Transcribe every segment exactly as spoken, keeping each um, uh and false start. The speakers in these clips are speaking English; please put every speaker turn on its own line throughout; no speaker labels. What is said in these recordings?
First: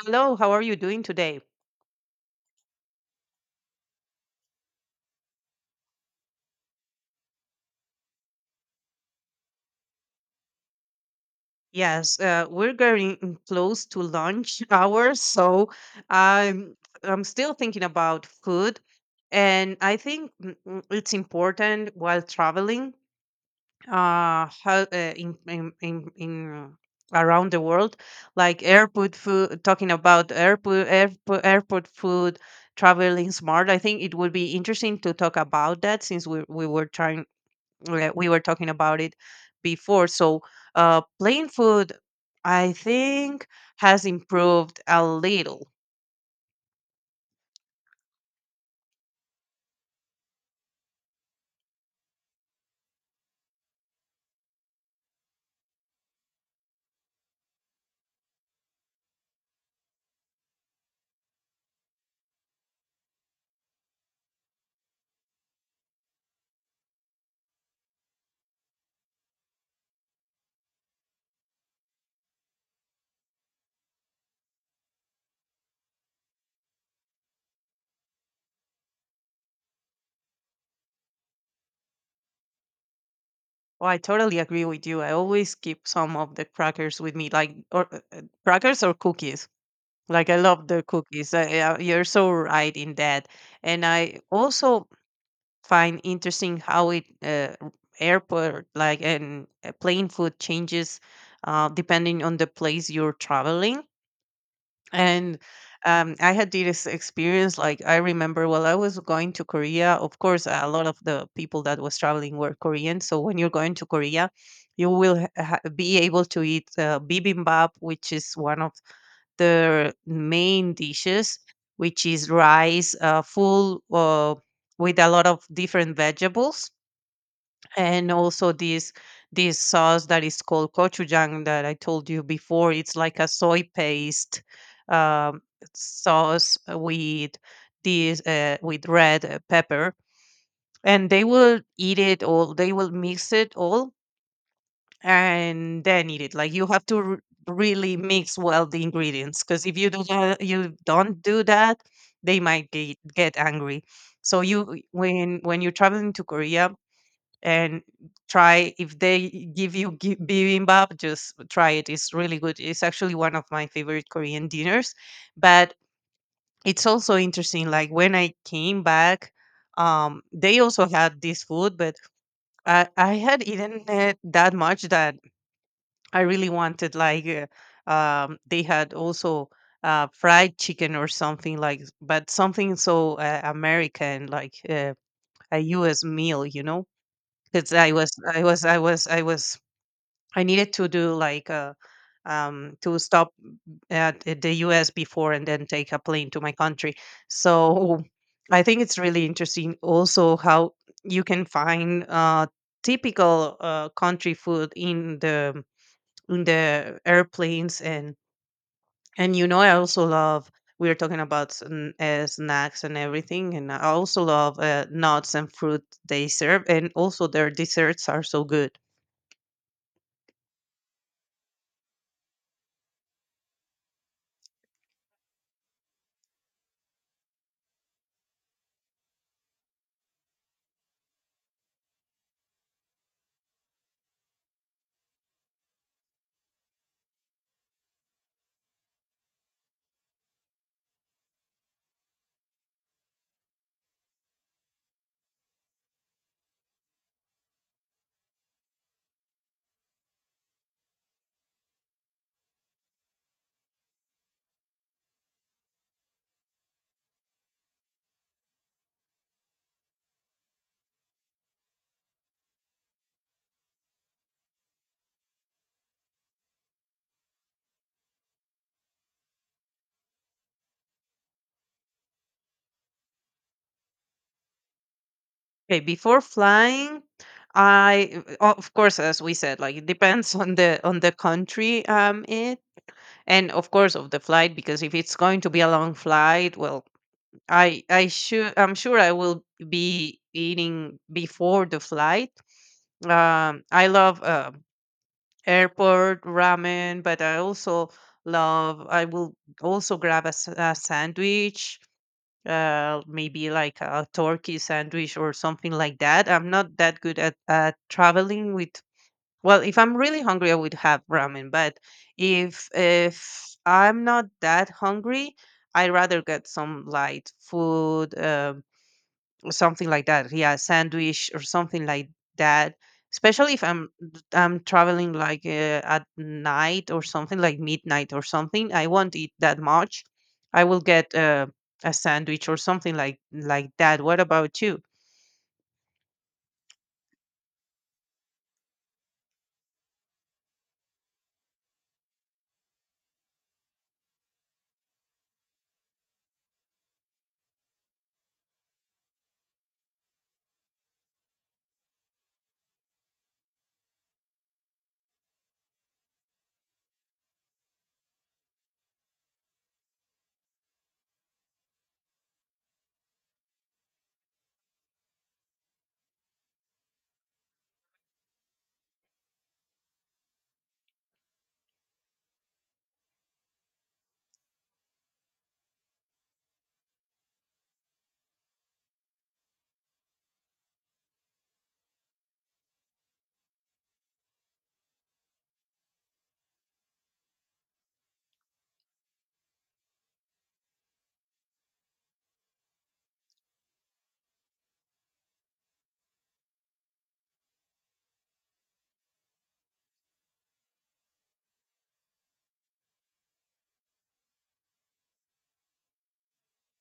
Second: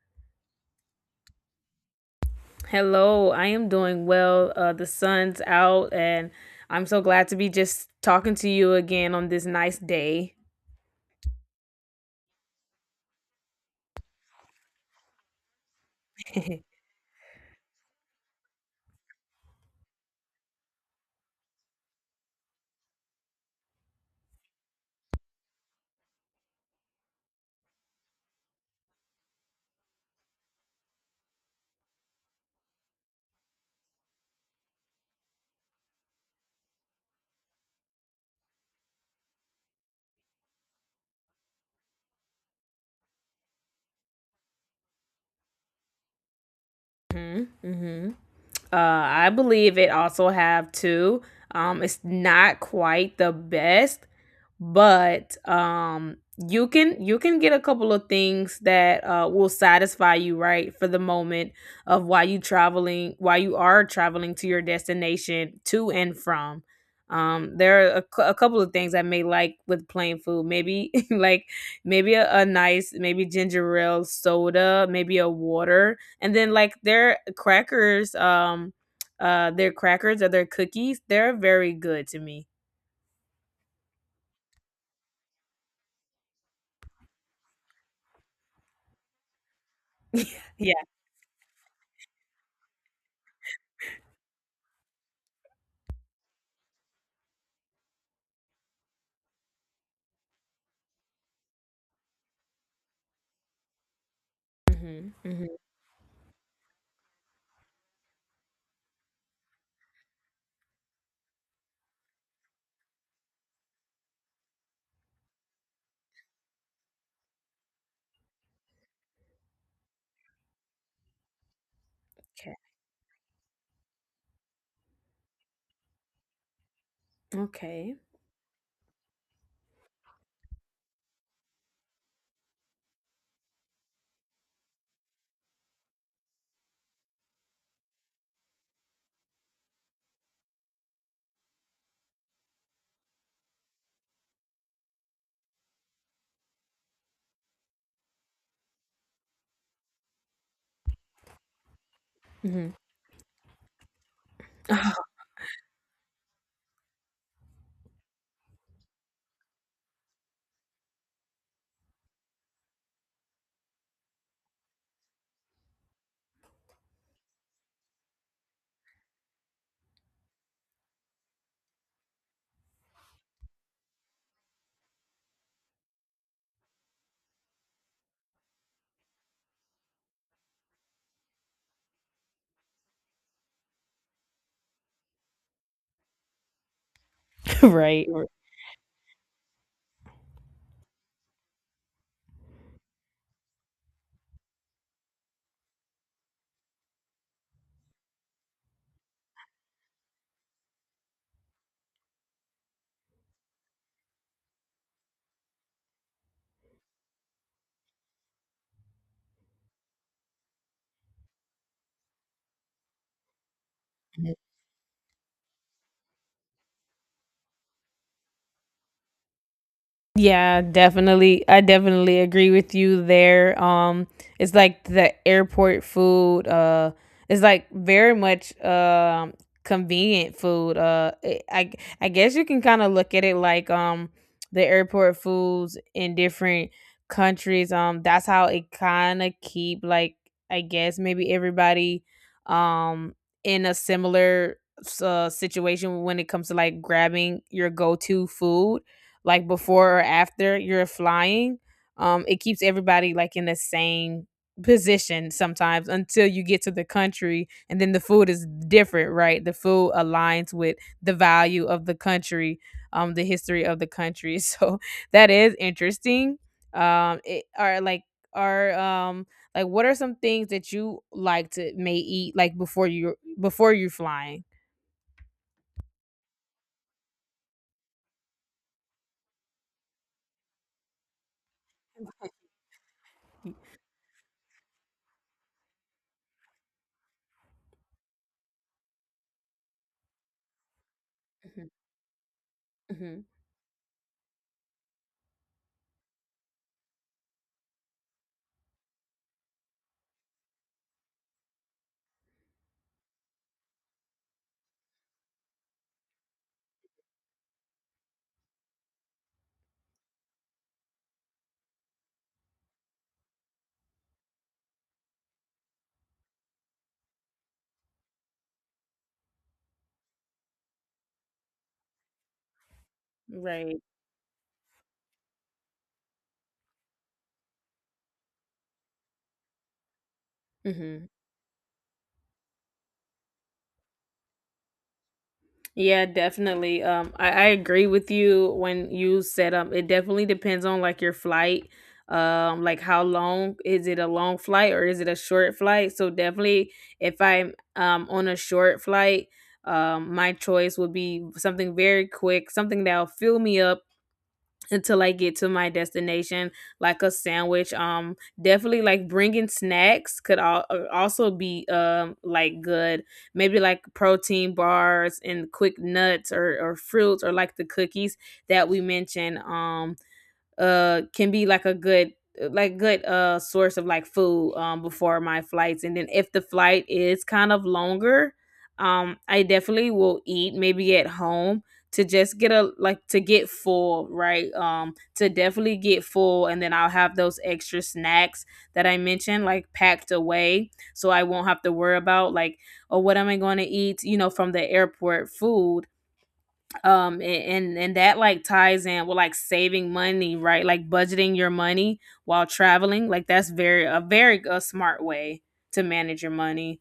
Hello, how are you doing today?
Hello, I am doing well. Uh, the sun's out, and I'm so glad to be just talking to you again on this nice day.
Yes, uh, we're getting close to lunch hours, so I'm I'm still thinking about food, and I think mm, mm, it's important while traveling, uh, how, uh in, in in in around the world, like airport food. Talking about airport airport airport food, traveling smart. I think it would be interesting to talk about that since we we were trying we we were talking about it before. So, uh, plain food, I think, has improved a little.
Hmm, hmm. Uh, I believe it also have two. Um, it's not quite the best, but um you can you can get a couple of things that uh will satisfy you right for the moment of why you traveling why you are traveling to your destination to and from. Um there are a, cou- a couple of things I may like with plain food maybe like maybe a, a nice, maybe ginger ale soda, maybe a water, and then like their crackers, um uh their crackers or their cookies. They're very good to me.
Oh, I totally agree with you. I always keep some of the crackers with me, like or uh, uh, crackers or cookies. Like I love
Yeah.
the cookies. Uh, yeah, you're so right in that. And I also find interesting how it uh, r- airport like and uh, plane food changes uh, depending on the place you're traveling.
Hmm,
And
hmm.
um, I had this experience. Like I remember, while I was going to Korea, of course, a lot of the people that was traveling were Korean. So when you're going to Korea, you will ha- ha- be able to eat uh, bibimbap, which is one of their main dishes, which is rice, uh, full uh, with a lot of different vegetables,
Okay.
and also this this sauce that is called gochujang that I told you before. It's like a soy paste um, sauce with this uh, with red uh, pepper, and they will eat it all. They will mix it all and then eat it. Like you have to r- really mix well the ingredients, because if you do that, you don't do that, they might
Hmm.
get, get angry. So you
Mhm.
when when you're traveling to Korea and try if they give you gi- bibimbap, just try it. It's really good. It's actually one of my favorite Korean dinners. But it's also interesting like when I came back, um they also had this food, but i i had eaten it that much that I really wanted like uh, um they had also uh fried chicken or something like, but something so uh, American like uh, a US meal, you know. Because I
Right.
was
Or-
I was I was I was I needed to do like a, um, to stop at at the U S before and then take a plane to my country. So I think it's really interesting also how you can find uh, typical uh, country food in the in the airplanes. and and you know, I also love, we are talking about sn- uh, snacks and everything, and I also love uh, nuts and fruit they serve, and also their desserts are so good.
Yeah, definitely. I definitely agree with you there. Um, it's like the airport food. Uh, it's like very much um convenient food. Uh, it, I I guess you can kind of look at it like um the airport foods in different countries. Um, that's how it kind of keep like I guess maybe everybody um in a similar s- uh, situation when it comes to like grabbing your go to food like before or after you're flying. Um it keeps everybody like in the same position sometimes, until you get to the country, and then the food is different, right? The food aligns with the value of the country, um the history of the country. So that is interesting. Um it are like are um Like what are some things that you like to may eat like before you before you're flying?
Okay, before flying, I o- of course, as we said, like it depends on the on the country. Um it And of course of the flight, because if it's going to be a long flight, well, I I should I'm sure I will be eating before the flight.
Mm-hmm.
Um, I love uh, airport ramen, but I also love I will also grab a, s- a sandwich, uh, maybe like a turkey sandwich or something like that. I'm not that good at, at traveling with. Well, if I'm really hungry, I would have ramen. But if if I'm not that hungry, I rather get some light food. Um, or something like that. Yeah, sandwich or something like that. Especially if
Right.
I'm I'm traveling like uh, at night or something, like midnight or something, I won't eat that much. I will
Mhm.
get uh, a sandwich or something like like that. What about you?
Yeah, definitely. Um, I, I agree with you when you said um it definitely depends on like your flight. Um, like how long is it? A long flight or is it a short flight? So definitely if I'm um on a short flight, um my choice would be something very quick, something that'll fill me up until I get to my destination, like a sandwich. Um, definitely like bringing snacks could all, also be um like good. Maybe like protein bars and quick nuts or or fruits or like the cookies that we mentioned. Um, uh can be like a good uh, like good uh source of like food um before my flights. And then if the flight is kind of longer, um I definitely will eat maybe at home to just get a like to get full, right? Um to definitely get full, and then I'll have those extra snacks that I mentioned, like packed away, so I won't have to worry about like, oh, what am I going to eat, you know, from the airport food. um a- and and that like ties in with like saving money, right? Like budgeting your money while traveling, like that's very a very a smart way to manage your money.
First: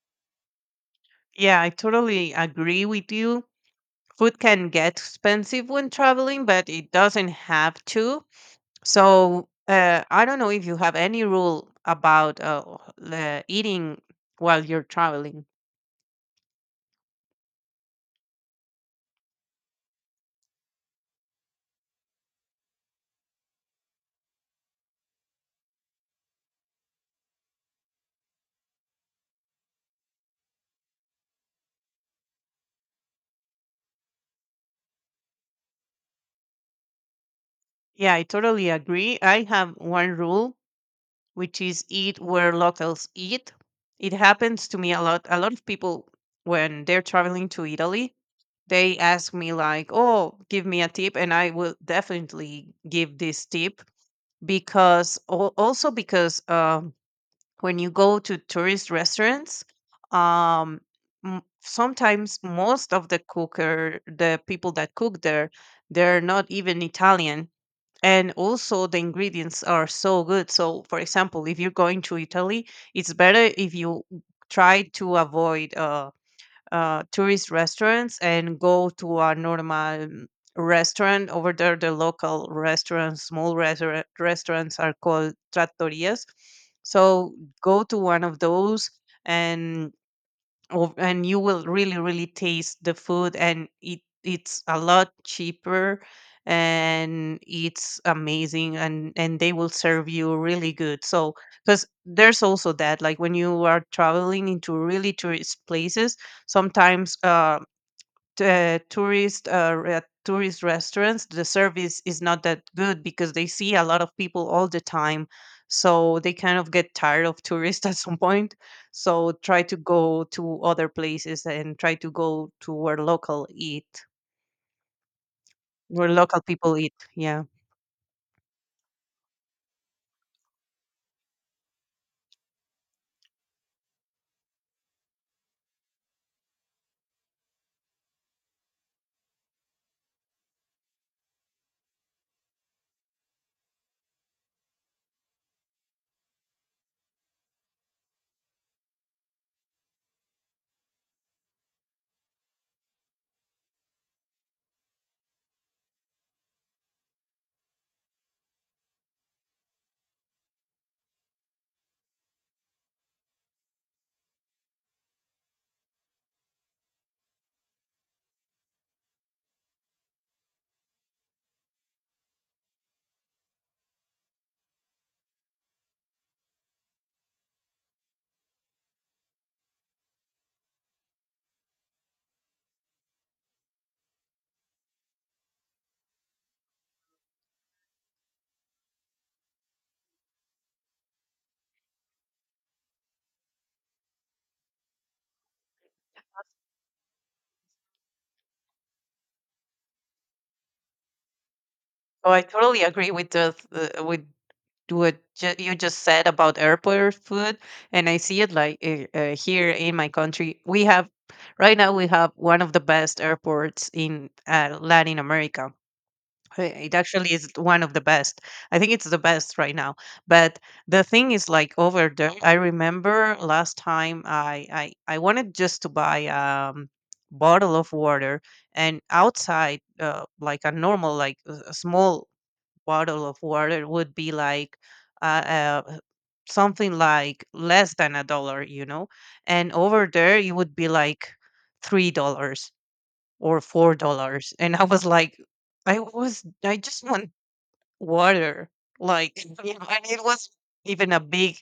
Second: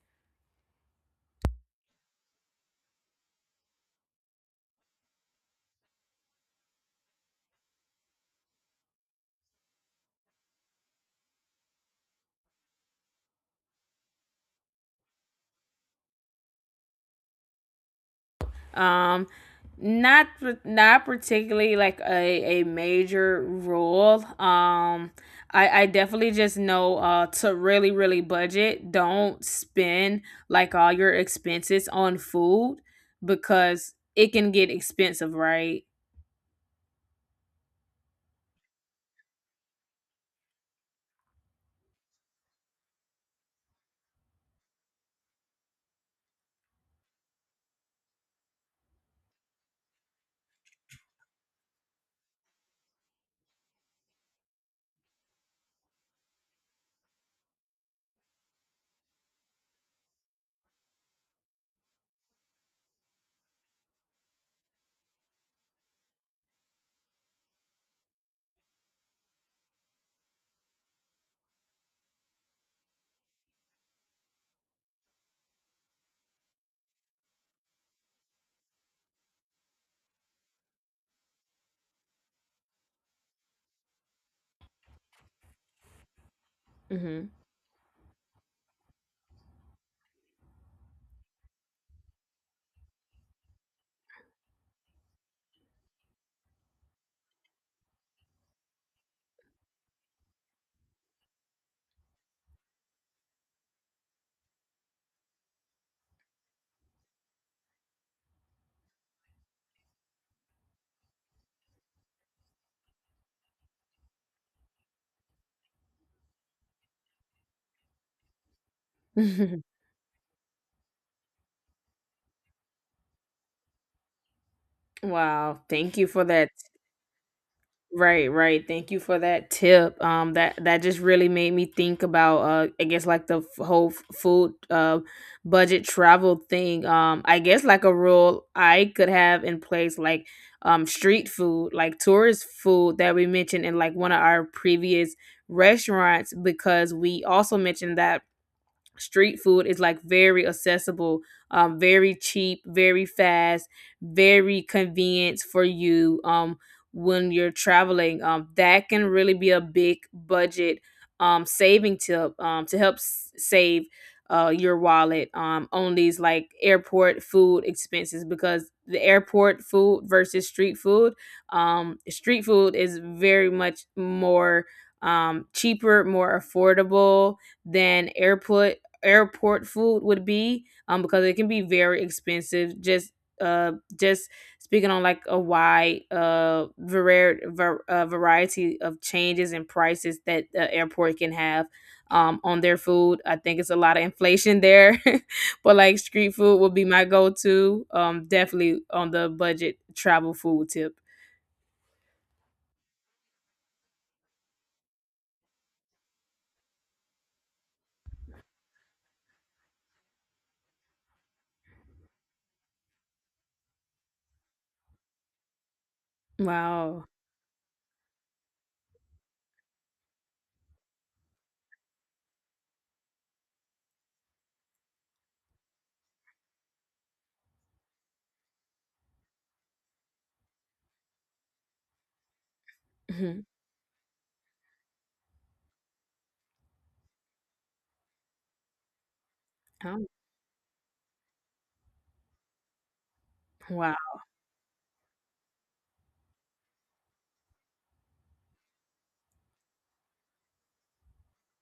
Yeah, I totally agree with you. Food can get expensive when traveling, but it doesn't have to. So, uh, I don't know if you have any rule about uh, the eating while you're traveling.
um not par- Not particularly like a a major rule. Um i i definitely just know uh to really really budget. Don't spend like all your expenses on food, because it can get expensive, right?
Yeah, I totally agree. I have one rule, which is eat where locals eat. It happens to me a lot. A lot of people, when they're traveling to Italy, they ask me like, "Oh, give me a tip," and I will definitely give this tip because al- also because, um, when you go to tourist restaurants, um, m- sometimes most of the cooker the people that cook there, they're not even Italian. And also the ingredients are so good. So for example, if you're going to Italy, it's better if you try to avoid Uh, uh, tourist restaurants and go to a normal mm, restaurant over there, the local restaurants. Small restaurant, restaurants are called trattorias.
Mm-hmm.
So go to one of those, and oh, and you will really, really taste the food, and it it's a lot cheaper, and it's amazing, and and they will serve you really good. So, because there's also that, like when you are traveling into really tourist places, sometimes uh t- uh, tourist uh, re- tourist restaurants, the service is not that good because they see a lot of people all the time, so they kind of get tired of tourists at some point. So try to go to other places and try to go to where local eat,
Wow, thank you
where
for
local
that.
people eat. Yeah,
Right, right. Thank you for that tip. Um that that just really made me think about uh I guess like the f- whole f- food uh budget travel thing. Um I guess like a rule I could have in place like um street food, like tourist food that we mentioned in like one of our previous restaurants, because we also mentioned that street food is like very accessible, um very cheap, very fast, very convenient for you, um when you're traveling. Um that can really be a big budget um saving tip, um to help s- save uh your wallet um on these like airport food expenses, because the airport food versus street food, um street food is very much more um cheaper, more affordable than airport airport food would be, um because it can be very expensive. just uh just speaking on like a wide uh, var- var- uh variety of changes and prices that the airport can have um on their food. I think it's a lot of inflation there. But like street food would be my go-to, um definitely, on the budget travel food tip.
so I totally agree with the th- uh, with to what ju- you just said about airport food. And I see it like, uh, uh, here in my country we have, right now we have one of the best airports in uh, Latin America. Uh, it
Wow.
actually is one of the best. I think it's the best right now. But the thing is, like over there, I remember last time i i, I wanted just to buy um bottle of water, and outside, uh, like a normal, like a a small bottle of
Mhm.
water would be like uh, uh, something like less than a dollar, you know. And
Oh,
over there it would be like three dollars or
wow.
four dollars, and I was like, I was, I just want water, like, you know. And it was even a big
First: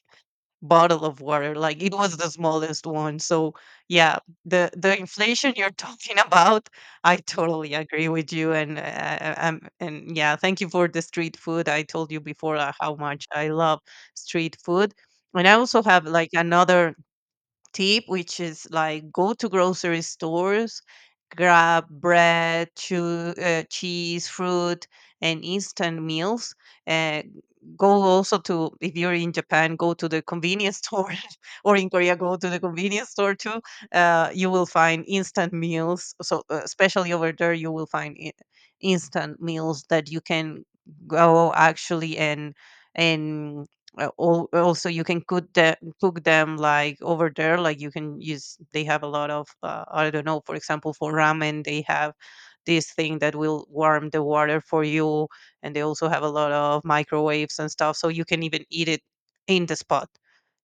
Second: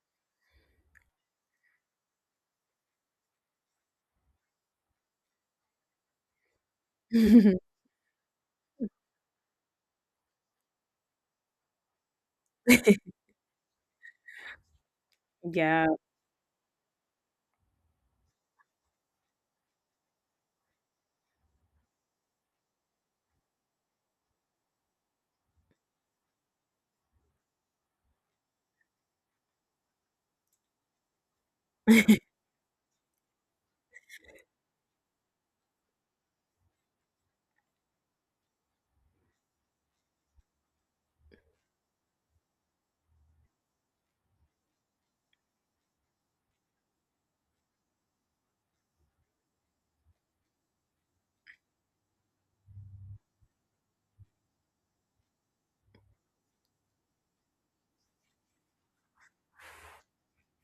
bottle of water. Like it was the smallest one. So yeah, the the inflation you're talking about, I totally agree with you. And uh, I and yeah, thank you for the street food. I told you before uh, how much I love street food. And I also
Yeah.
have like another tip, which is like go to grocery stores, grab bread, chew, uh, cheese, fruit, and instant meals. Uh, Go also to, if you're in Japan, go to the convenience store, or in Korea, go to the convenience store too. Uh, you will find instant meals. So, uh, especially over there, you will find i- instant meals that you can go actually and and uh, al- also, you can cook the cook them like over there. Like you can use, they have a lot of. Uh, I don't know. For example, for ramen, they have this thing that will warm the water for you, and they also have a lot of microwaves and stuff. So you can even eat it in the spot.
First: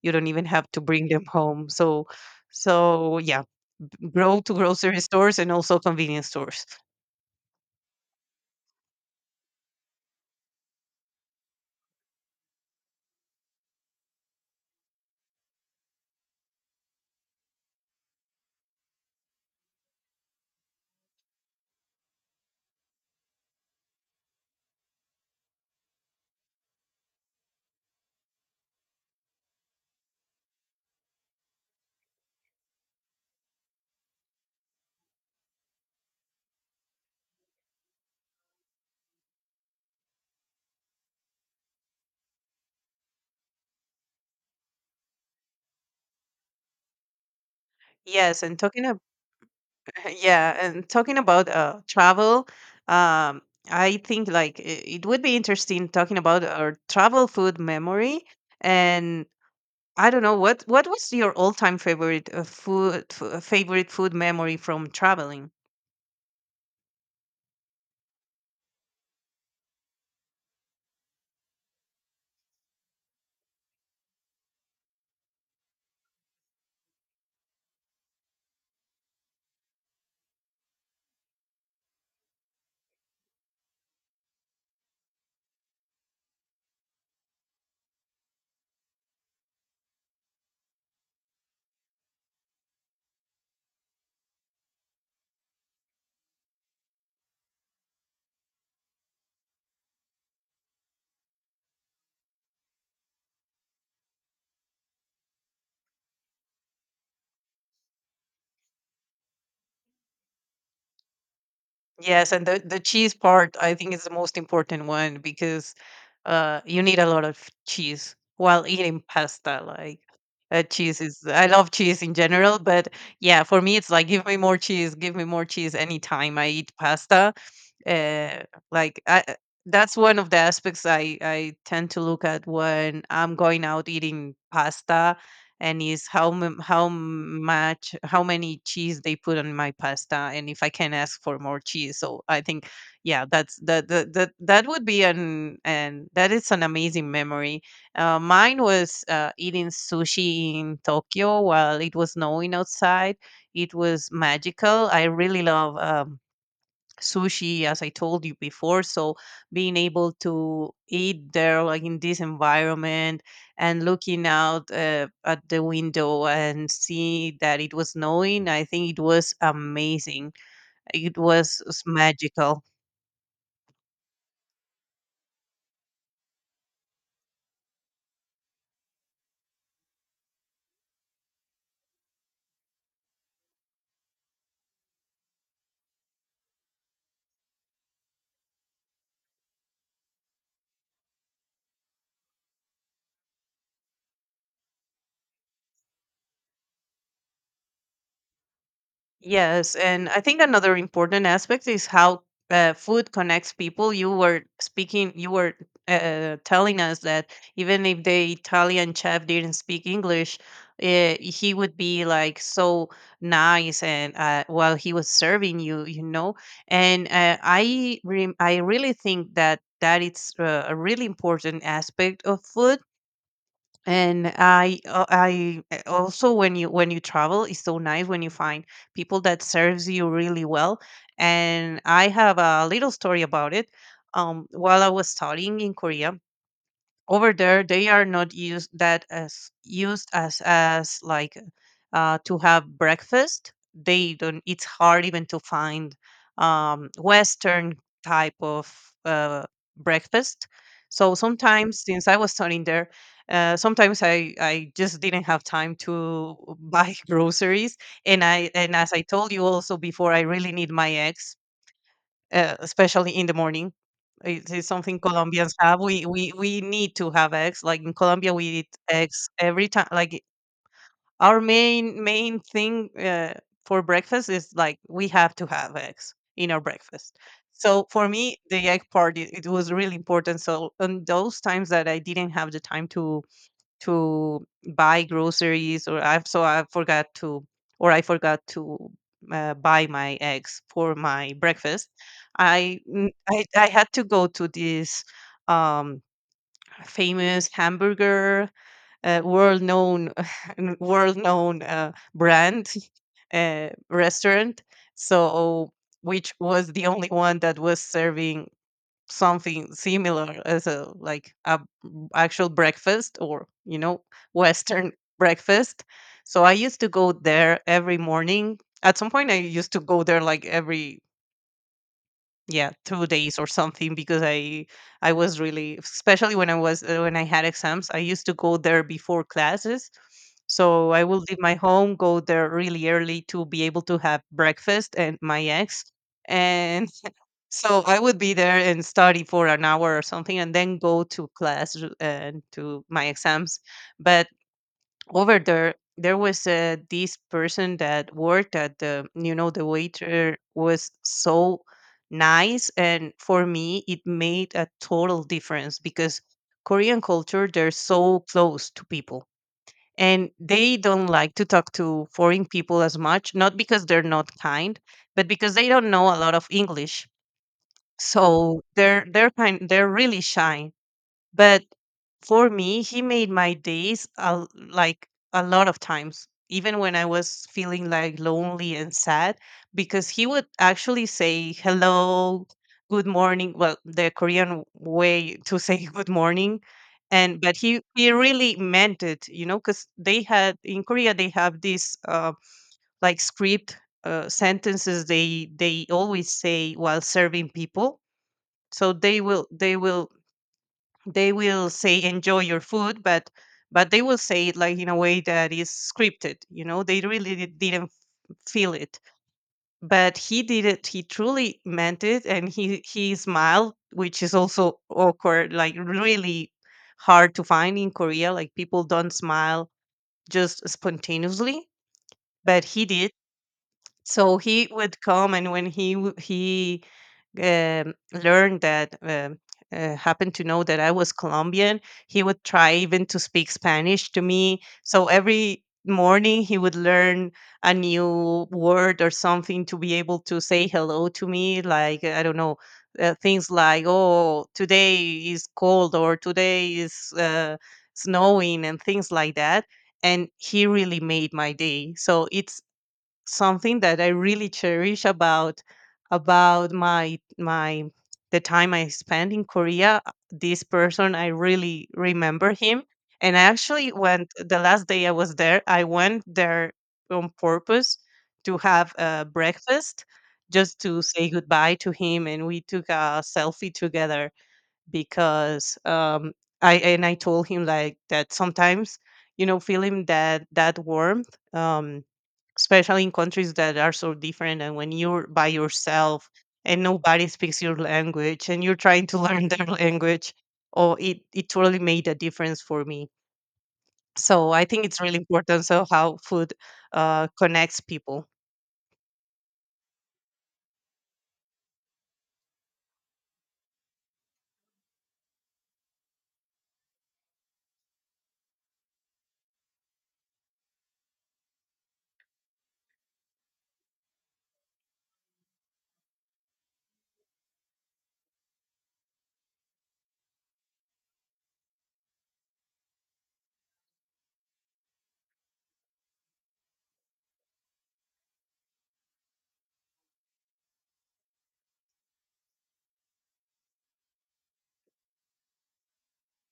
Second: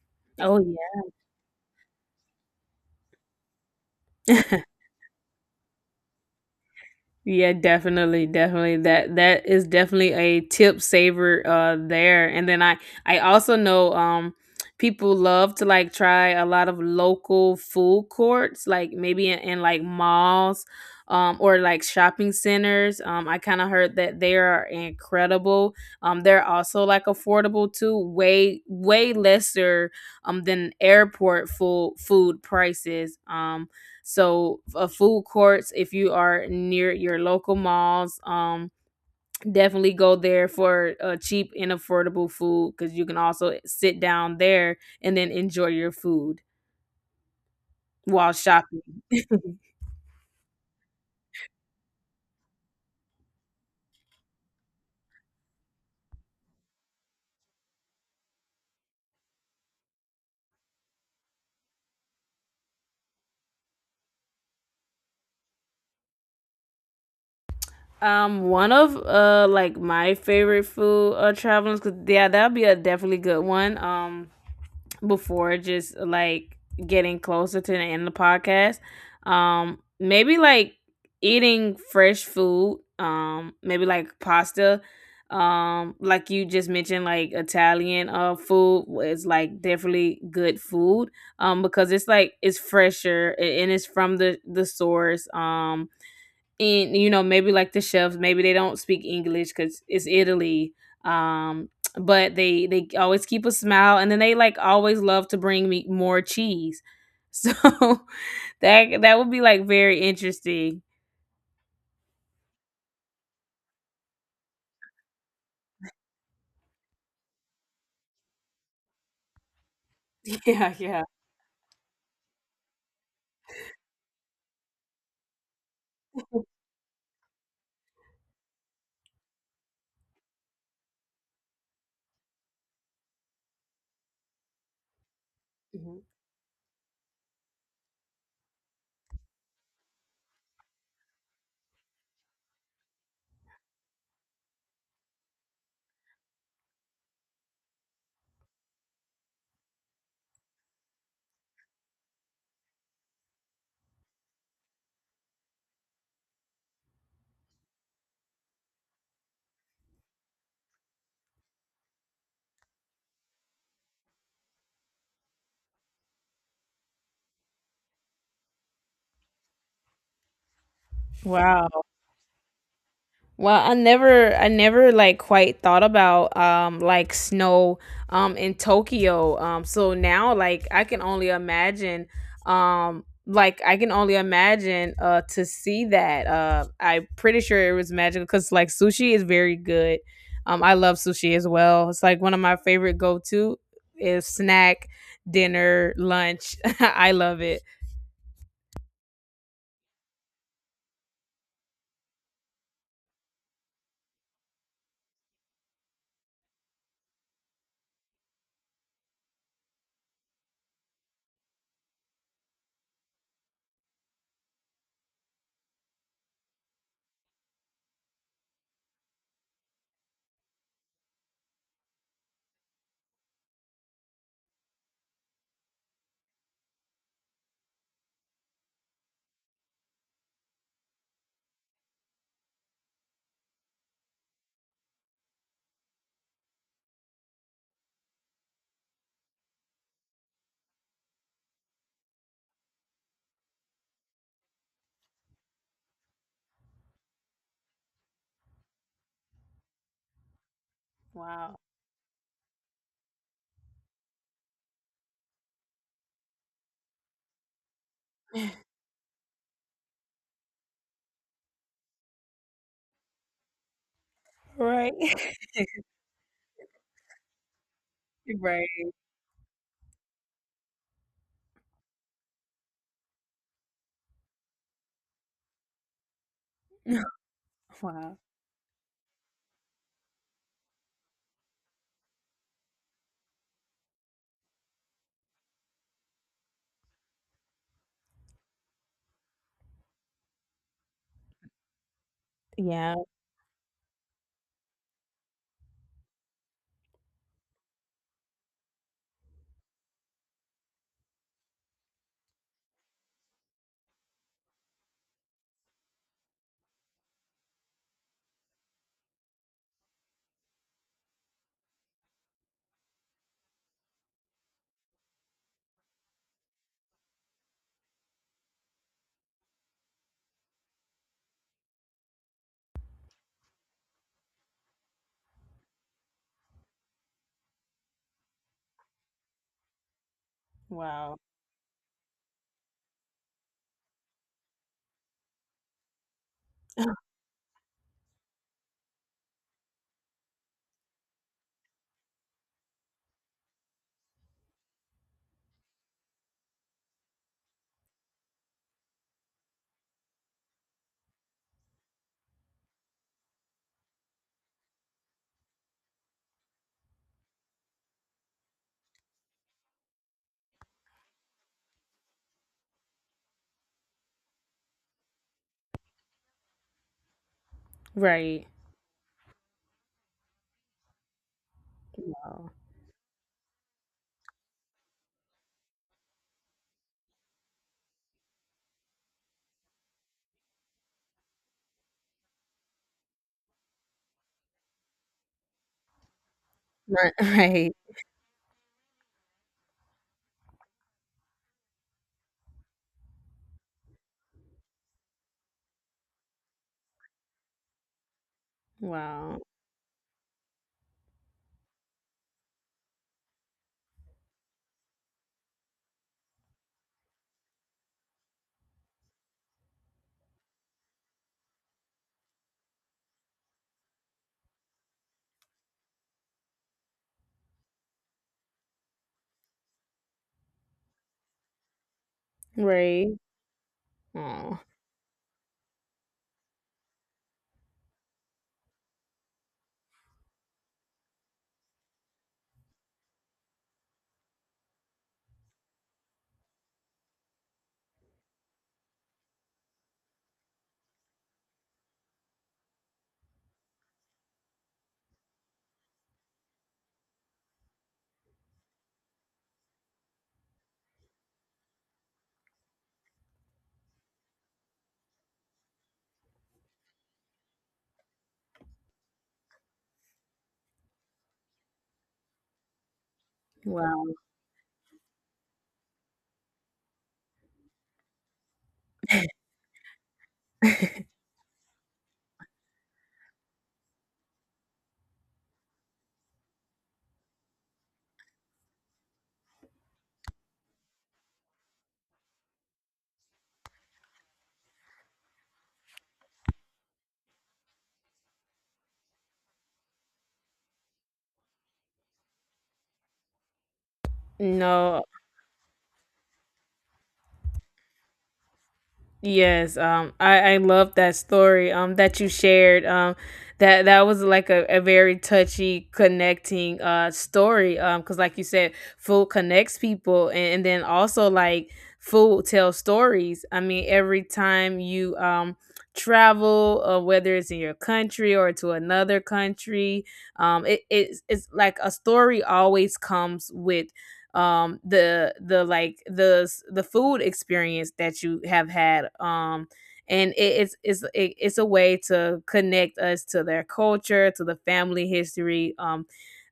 You don't even
Oh,
have to bring them home. So, so yeah, grow to
yeah.
grocery stores and also convenience stores.
Yeah, definitely, definitely. That that is definitely a tip saver uh there. And then I I also know um people love to like try a lot of local food courts, like maybe in, in like malls um or like shopping centers. Um I kind of heard that they are incredible. Um they're also like affordable too, way, way lesser um than airport full food prices. Um so, uh, food courts, if you are near your local malls, um, definitely go there for uh, cheap and affordable food, because you can also sit down there and then enjoy your food while
Yes, and talking
shopping.
Yeah, and talking about uh, travel, um, I think like i- it would be interesting talking about our travel food memory. And I don't know what what was your all-time favorite uh, food f- uh, favorite food memory from traveling?
Um, one of uh like my favorite food uh travelers, cause yeah, that'd be a definitely good one. Um, before just like getting closer to the end of the podcast. Um, maybe like eating fresh food, um, maybe like pasta. Um, like you just mentioned, like Italian uh food is like definitely good food. Um, because it's like it's fresher, a- and it's from the the source. Um, and you know, maybe like the chefs, maybe they don't speak English because it's Italy. um but they they always keep a smile, and then they like always love to bring me more cheese. So that that would be like very interesting.
Yes, and the the cheese part I think is the most important one, because uh you need a lot of cheese while eating pasta. Like uh,
Yeah,
cheese
yeah.
is, I love cheese in general, but yeah, for me it's like give me more cheese, give me more cheese anytime I eat pasta. Uh, like I, I- that's one of the aspects I I tend to look at when I'm going out eating pasta, and
Mhm.
is how m- how much, how many cheese they put on my pasta, and if I can ask for more cheese. So I think, yeah, that's that that that, that would be an, and that is an amazing memory. Uh, mine was uh, eating sushi in Tokyo while it was snowing outside. It was magical. I really love. Um, sushi, as I told you before, so being able to eat there like in this environment and looking out uh, at the window and see that it was snowing, I think it was amazing. It was
Wow.
s- magical.
Well, I never, I never like quite thought about um like snow um in Tokyo. Um, so now like I can only imagine. Um, like I can only imagine uh to see that. Uh, I'm pretty sure it was magical because like sushi is very good. Um, I love sushi as well. It's like one of my favorite go to is snack, dinner, lunch. I love it.
Yes, and I think another important aspect is how uh, food connects people. You were speaking, you were uh, telling us that even if the Italian chef didn't speak English, uh, he would be like so nice and uh, while he was serving you, you know. And uh, I, re- I really think that that it's uh, a really important aspect of food. And I uh, I uh, also when you when you travel it's so nice when you find people that serves you really well. And I have a little story about it. Um, while I was studying in Korea, over there they are not used that as used as as like uh, to have breakfast. They don't, it's hard even to find um, western type of uh, breakfast. So
Wow.
sometimes, since I was studying there, uh, sometimes I, I just didn't have time to buy groceries. And i and as I told you also before, I really need my eggs, uh, especially in the morning. It is
Right.
something Colombians have. We, we we need to have eggs. Like in Colombia, we
Right.
eat eggs every time. Like our main main thing, uh, for breakfast is like we have to have eggs in our breakfast. So for
Wow.
me, the egg part it, it was really important. So on those times that I didn't have the time to to buy groceries or I've so I forgot to or I forgot to uh, buy my eggs for my breakfast, I,
Yeah.
mm, I I had to go to this um, famous hamburger, uh, world known world known uh, brand uh, restaurant. So which was the only one that was serving something similar as a like a b- actual breakfast, or you know, western breakfast. So I used to go there every morning. At some point I used to go there like every, yeah, two days or something, because i i was really, especially when I was uh, when I had exams, I used to go there before classes. So I
Wow.
will leave my home, go there really early to be able to have breakfast and my eggs. And so I would be there and study for an hour or something and then go to class r- and to my exams. But over there, there was uh, this person that worked at the, you know, the waiter was so nice. And for me, it made a total difference, because Korean culture, they're so close to people, and they don't like to talk to foreign people as much, not because they're not kind, but because they don't know a lot of English.
Right.
So they're they're kind they're really shy. But
Wow.
for me, he made my days a, like, a lot of times, even when I was feeling like lonely and sad, because he would actually say hello, good morning. Well, the Korean way to say good morning.
Right.
And but
Right.
he he really meant it, you know, because they had in Korea they have this uh, like script, uh, sentences they they always say while serving people. So they
Wow.
will they will they will say enjoy your food. but but they will say it like in a way that is scripted, you know, they really di- didn't feel it. But he did it, he truly meant it, and he he smiled, which is also awkward, like really hard to find in Korea, like people don't smile just spontaneously. But he
Right.
did. So
Oh.
he would come, and when he w- he um, learned that um, uh, happened to know that I was Colombian, he would try even to speak Spanish to me. So every morning he would learn a new word or something to be able to say hello to me. Like I don't know, uh, things like "Oh, today is cold" or "Today is uh, snowing" and things like that. And he really made my day. So it's something that I really cherish about about my my the time I spent in Korea. This person, I really remember him, and I actually
Wow.
went the last day I was there. I went there on purpose to have a breakfast, just to say goodbye to him, and we took a selfie together because um, I and I told him like that sometimes, you know, feeling that that warmth. Um, especially in countries that are so different, and when you're by yourself and nobody speaks your language and you're trying to learn their language. Oh, it, it totally made a difference for me. So I think it's
No.
really important, so how food uh, connects people.
Yes, um, I I love that story um that you shared. Um, that that was like a, a very touchy connecting uh story. Um, because like you said, food connects people, and, and then also like food tells stories. I mean, every time you um travel, uh, whether it's in your country or to another country, um, it it's, it's like a story always comes with um the the like the the food experience that you have had. um and it, it's it's it, it's a way to connect us to their culture, to the family history, um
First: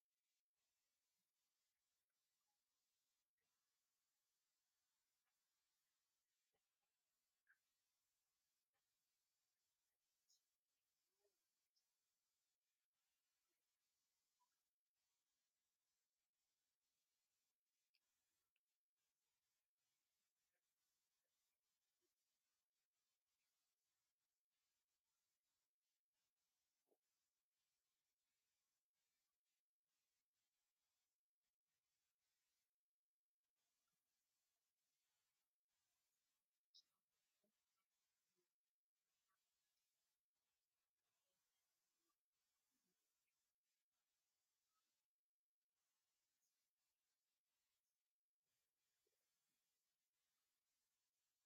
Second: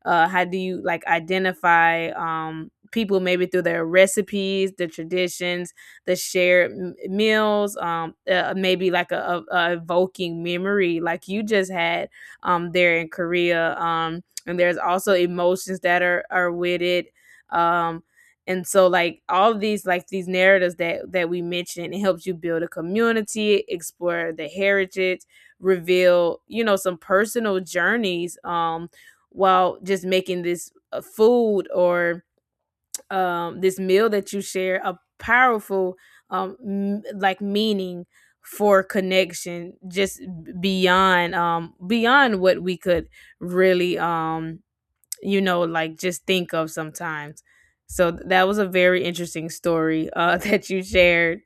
uh how do you like identify um people, maybe through their recipes, the traditions, the shared m- meals, um uh, maybe like a, a, a evoking memory like you just had um there in Korea. Um and there's also emotions that are are with it. um and so like all of these like these narratives that that we mentioned, it helps you build a community, explore the heritage, reveal, you know, some personal journeys, um while just making this uh, food, or um this meal that you share, a powerful um m- like meaning for connection, just b- beyond, um beyond what we could really, um you know, like just think of sometimes. So th- that was a very interesting story, uh, that you shared.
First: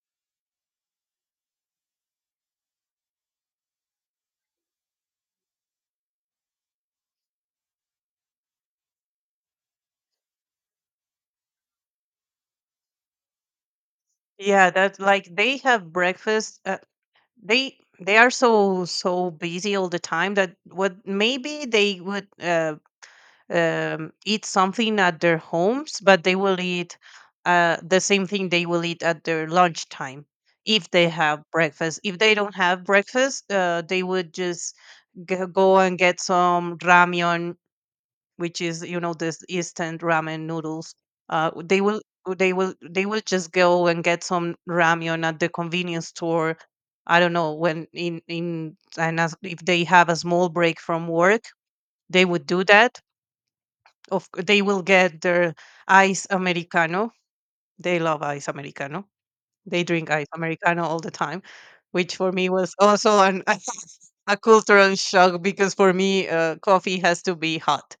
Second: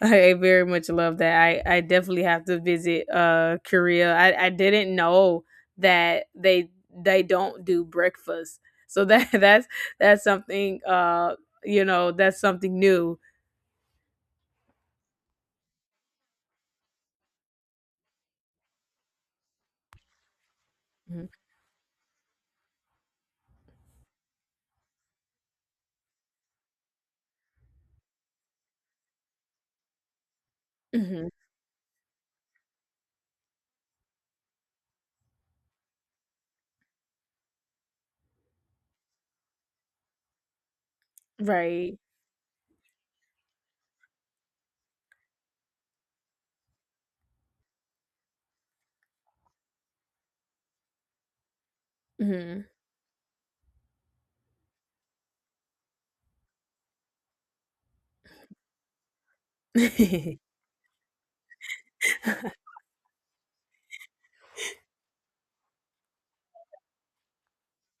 I very much love that. I, I definitely have to visit, uh, Korea. I, I didn't know that they they don't do breakfast. So that that's that's something uh you know, that's something new.
Yeah, that like they have breakfast, uh, they they are so so busy all the time that what maybe they would uh, um, eat something at their homes, but they will eat uh, the same thing they will eat at their lunchtime if they
Mm-hmm.
have breakfast. If they don't have breakfast, uh, they would just g- go and get some ramyun, which is you know this instant ramen noodles. Uh, they
Right.
will they will they will just go and get some ramyun at the convenience store. I don't know when, in in and as, if they have a small break from work, they would do
Hmm.
that. Of c- they will get their ice americano. They love ice americano. They drink ice americano all the time, which for me was also an a cultural shock, because for me uh, coffee has to be hot,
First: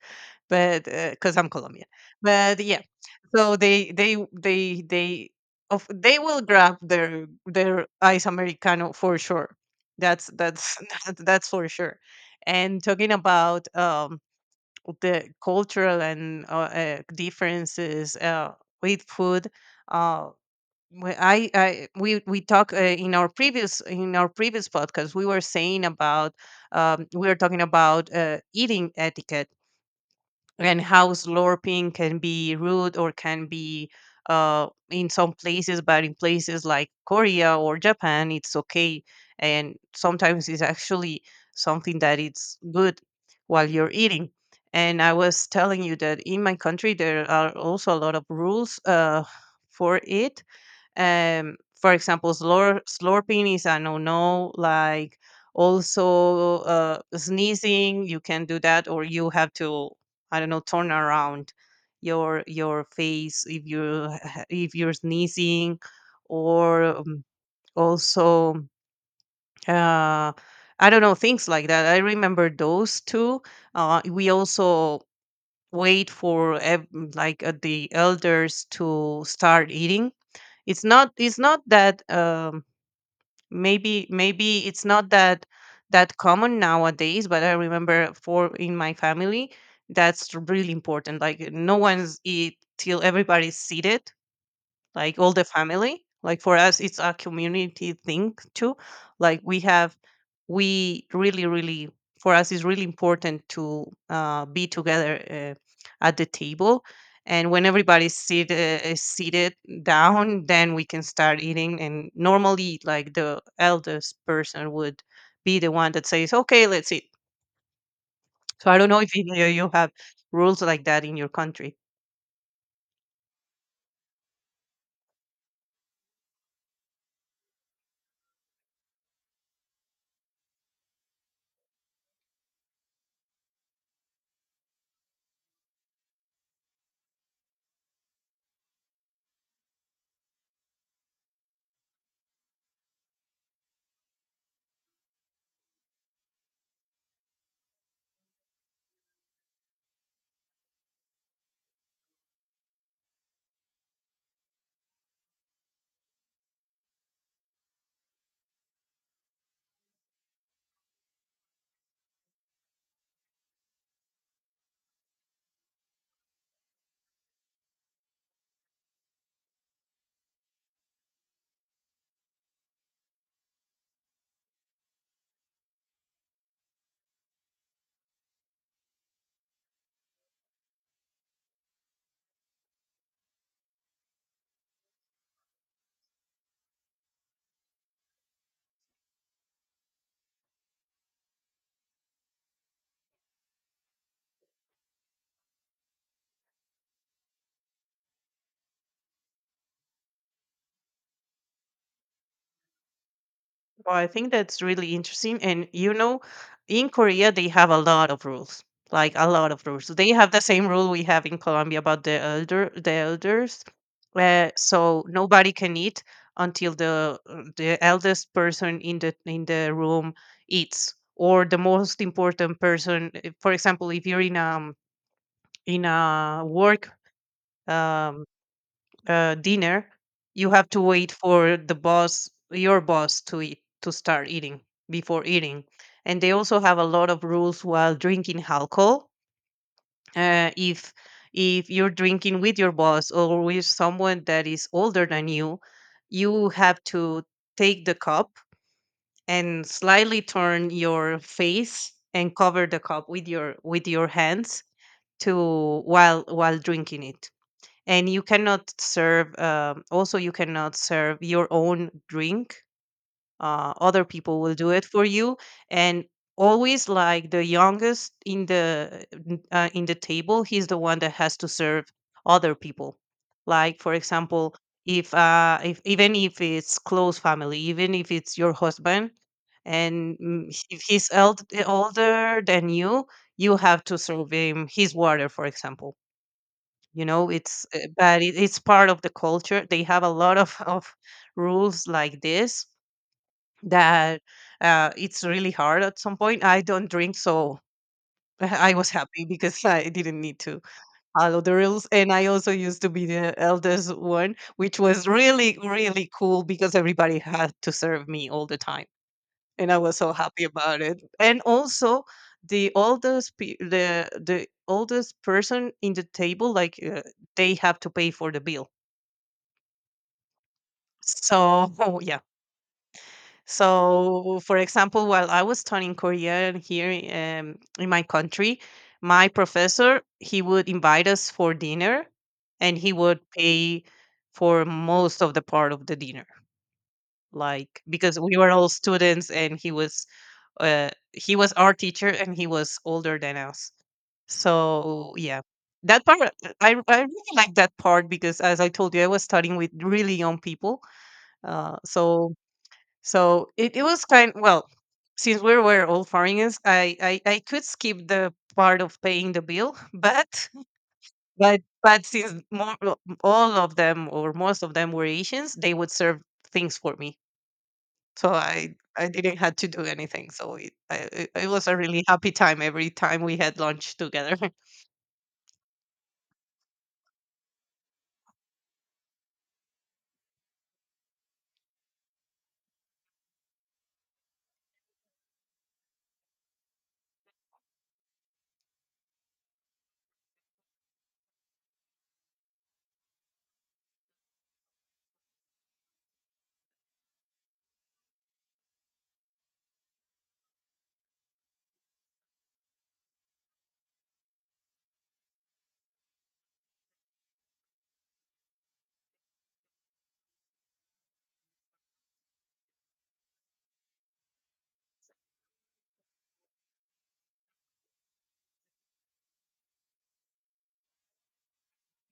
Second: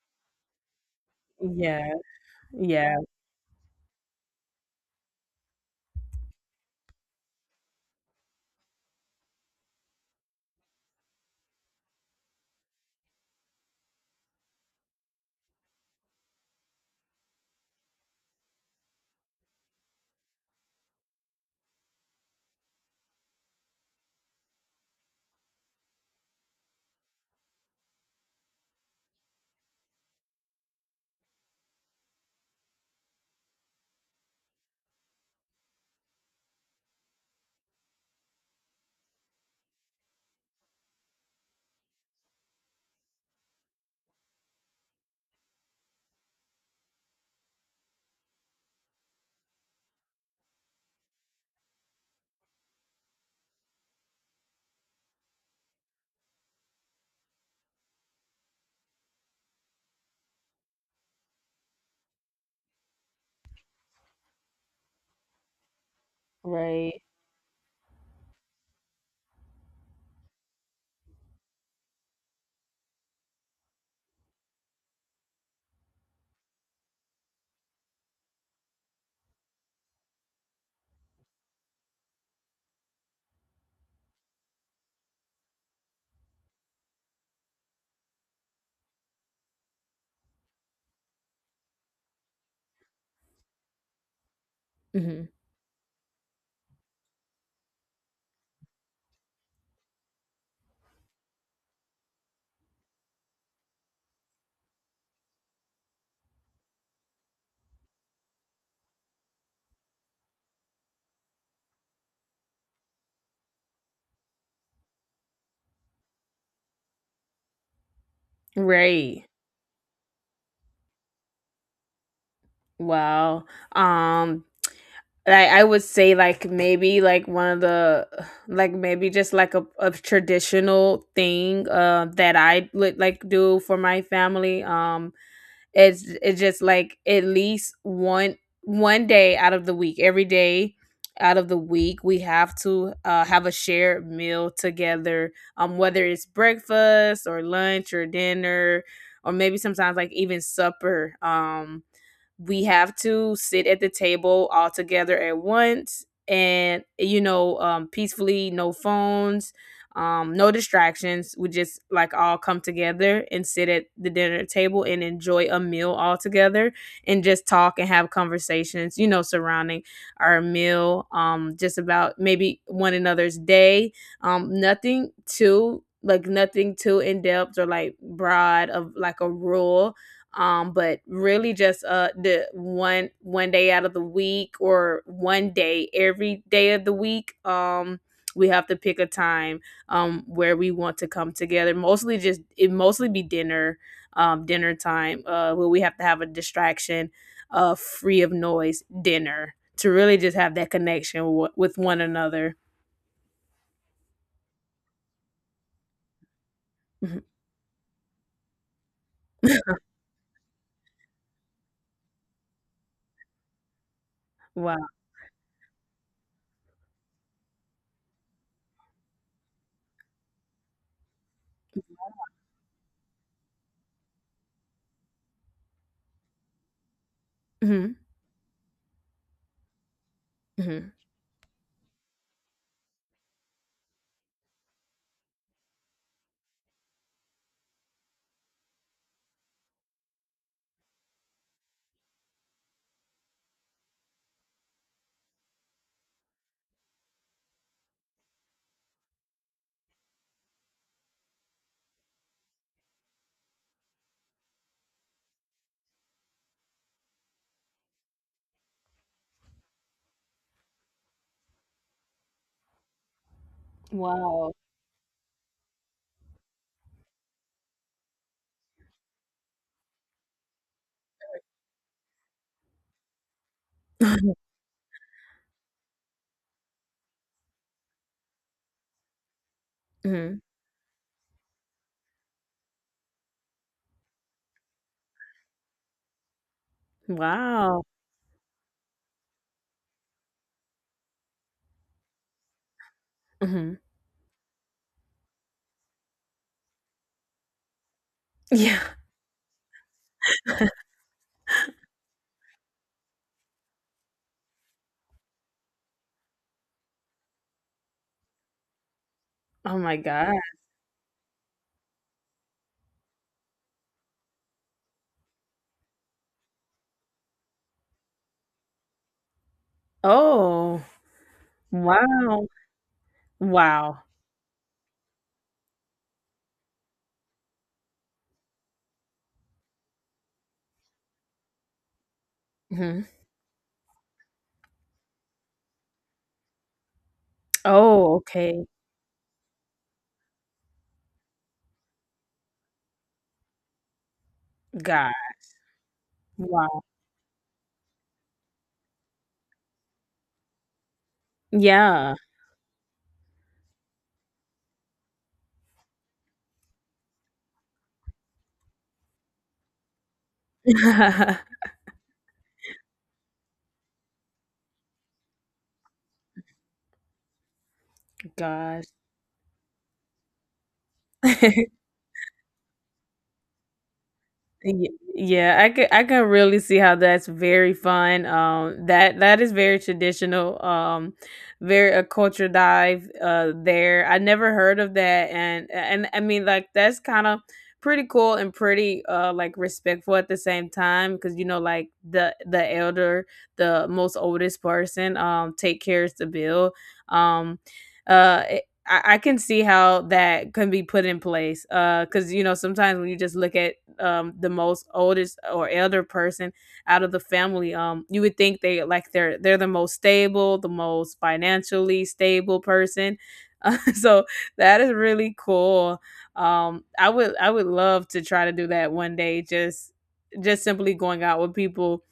but because I'm Colombian.
Yeah.
But yeah,
Yeah.
so they they they they of they will grab their their ice americano for sure. That's that's that's for sure. And talking about um the cultural and uh, uh, differences uh, with food. Uh, we- I, I we we talk uh, in our previous in our previous podcast, we were saying about um, we were talking about uh, eating etiquette, and how slurping can be rude or can be uh, in some places, but in places like Korea or Japan, it's okay. And sometimes it's actually something that it's good while you're eating. And I was telling you that in my country, there are also a lot of rules uh, for it. Um for example, slur- slurping is a no-no. Like also, uh, sneezing, you can do that, or you have to, I don't know, turn around your your face if you if you're sneezing, or
Right.
um, also, uh I don't know, things like that. I remember those two. Uh, we also wait for ev- like uh, the elders to start eating. It's not it's not that, um, maybe maybe it's not that that common nowadays, but I remember for in my family, that's really important. Like no one's eat till everybody's seated, like
Hmm.
all the family. Like for us it's a community thing too. Like we have, we really really for us it's really important to uh, be together uh, at the table. And when everybody's seat, uh, is seated down, then we can start eating. And normally like the eldest person would be the one that says okay, let's eat. So I don't know if
Right.
you, you have rules like that in your country.
Wow. Um like I would say like maybe like one of the, like maybe just like a, a traditional thing, uh, that I would like do for my family. um it's it's just like at least one one day out of the week, every day out of the week, we have to, uh, have a shared meal together, um whether it's breakfast or lunch or dinner, or maybe sometimes like even supper. Um we have to sit at the table all together at once, and you know, um, peacefully, no phones, um, no distractions. We just like all come together and sit at the dinner table and enjoy a meal all together, and just talk and have conversations, you know, surrounding our meal, um, just about maybe one another's day. Um, nothing too like nothing too in depth or like broad of like a rule, um but really just uh the one one day out of the week or one day every day of the week. Um we have to pick a time, um where we want to come together, mostly just it mostly be dinner, um dinner time, uh where we have to have a distraction uh free of noise dinner to really just have that connection, w- with one another.
Well, I think that's really interesting. And you know, in
Mhm.
Korea, they have a lot of rules, like a lot of rules. They have the same rule we have in Colombia about the elder, the elders. Uh,
Wow.
so nobody can eat until the uh, the eldest person in the in the room eats, or the most important person. uh, For example, if you're in a in a work
Hmm.
um, uh, dinner, you have to
Hmm.
wait for the boss, your boss, to eat, to start eating before eating. And they also have a lot of rules while drinking alcohol. Uh, if if you're drinking with your boss or with someone that is older than you, you have to take the cup and slightly turn your face and cover the cup with your with your hands to while while drinking it. And you cannot serve, um, also you cannot serve your own drink, uh, other people
Wow.
will do it for you. And always like the youngest in the n- uh, in the table, he's the one that has to serve other people. Like for example, if uh if even if it's close family, even if it's your husband, and
Hmm.
mm, if he's eld- older than you, you have to serve him his water, for example. You know, it's uh,
Wow.
but it, it's part of the culture. They have a lot of, of rules like this,
Hmm.
that uh, it's really hard at some point. I don't drink, so I
Yeah.
was happy because I didn't need to follow the rules. And I also used to be the eldest one, which was really really cool because everybody had to serve me all the time, and
Oh
I
my
was so
god.
happy about it. And also the oldest pe- the the oldest person in the table, like uh, they have to pay for the bill.
Oh,
So yeah.
wow. Wow.
So for example, while I was studying Korean here, um, in my country, my professor, he would invite us for dinner, and he
Mhm.
would pay for most of the part of the dinner, like
Oh,
because we were
okay.
all students, and he was uh, he was our teacher, and he was older than us.
God.
So yeah. That part, uh, I,
Wow.
I really like that part because, as I told you, I was studying with really young people. Uh,
Yeah.
so So it, it was kind, well, since we were all foreigners, I, I I could skip the part of paying the bill, but but but since more, well, all of them or most of them were Asians, they would serve things for me, so I
Gosh.
I didn't had to do anything. So it I, it it was a really happy time every time we had lunch together.
Y- Yeah, I can I can really see how that's very fun. Um, that that is very traditional. Um, very a culture dive. Uh, there I never heard of that, and and I mean like that's kind of pretty cool and pretty uh like respectful at the same time, because you know like the the elder, the most oldest person, um, take cares the bill. Um, uh, it- I, I can see how that can be put in place. Uh, because you know sometimes when you just look at um the most oldest or elder person out of the family, um you would think they like they're they're the most stable, the most financially stable person, uh, so that is really cool. Um i would i would love to try to do that one day, just just simply going out with people.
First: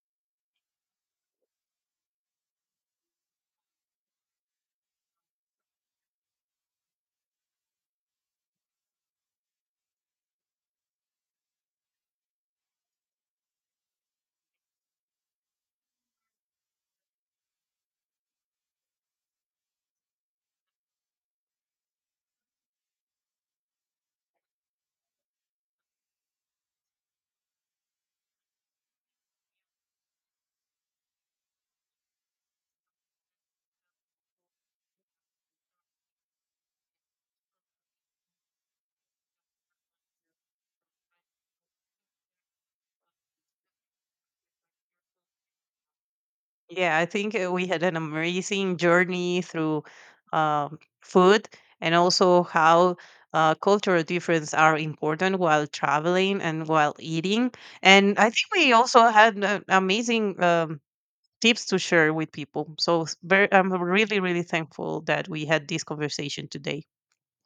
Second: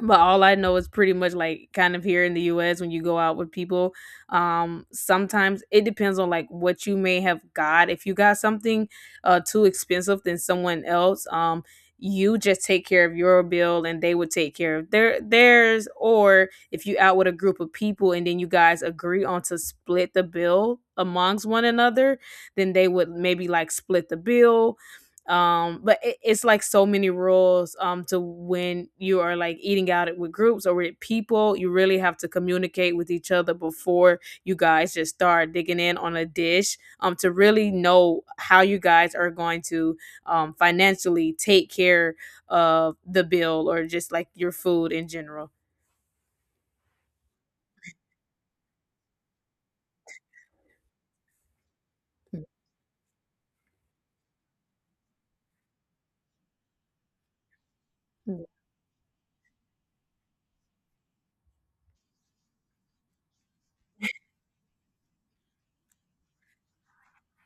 But all I know is pretty much like kind of here in the U S, when you go out with people, um sometimes it depends on like what you may have got. If you got something uh too expensive than someone else, um you just take care of your bill and they would take care of their theirs. Or if you out with a group of people, and then you guys agree on to split the bill amongst one another, then they would maybe like split the bill. Um but it, it's like so many rules um to when you are like eating out with groups or with people. You really have to communicate with each other before you guys just start digging in on a dish, um to really know how you guys are going to um financially take care of the bill, or just like your food in general.
Yeah, I think uh, we had an amazing journey through um, food, and also how uh, cultural differences are important while traveling and while eating. And I think we also had uh, amazing um, tips to share with people. So it's very, I'm really, really thankful that we had this conversation today.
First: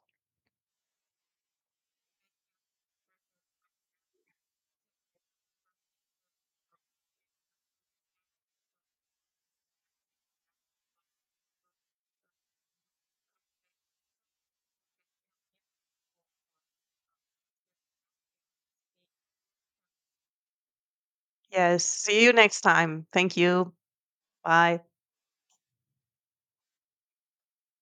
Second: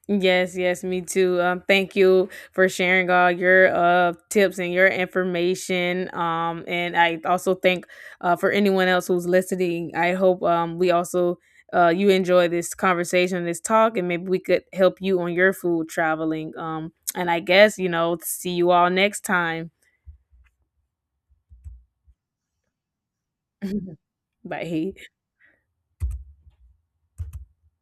Yes, yes, me too. Um, thank you for sharing all your uh tips and your information. Um, and I also thank uh for anyone else who's listening. I hope um we also uh you enjoy this conversation, this talk, and maybe we could help you on your food traveling. Um, and I guess you know, see you all next time.
Yes. See you next time. Thank you. Bye.
Bye.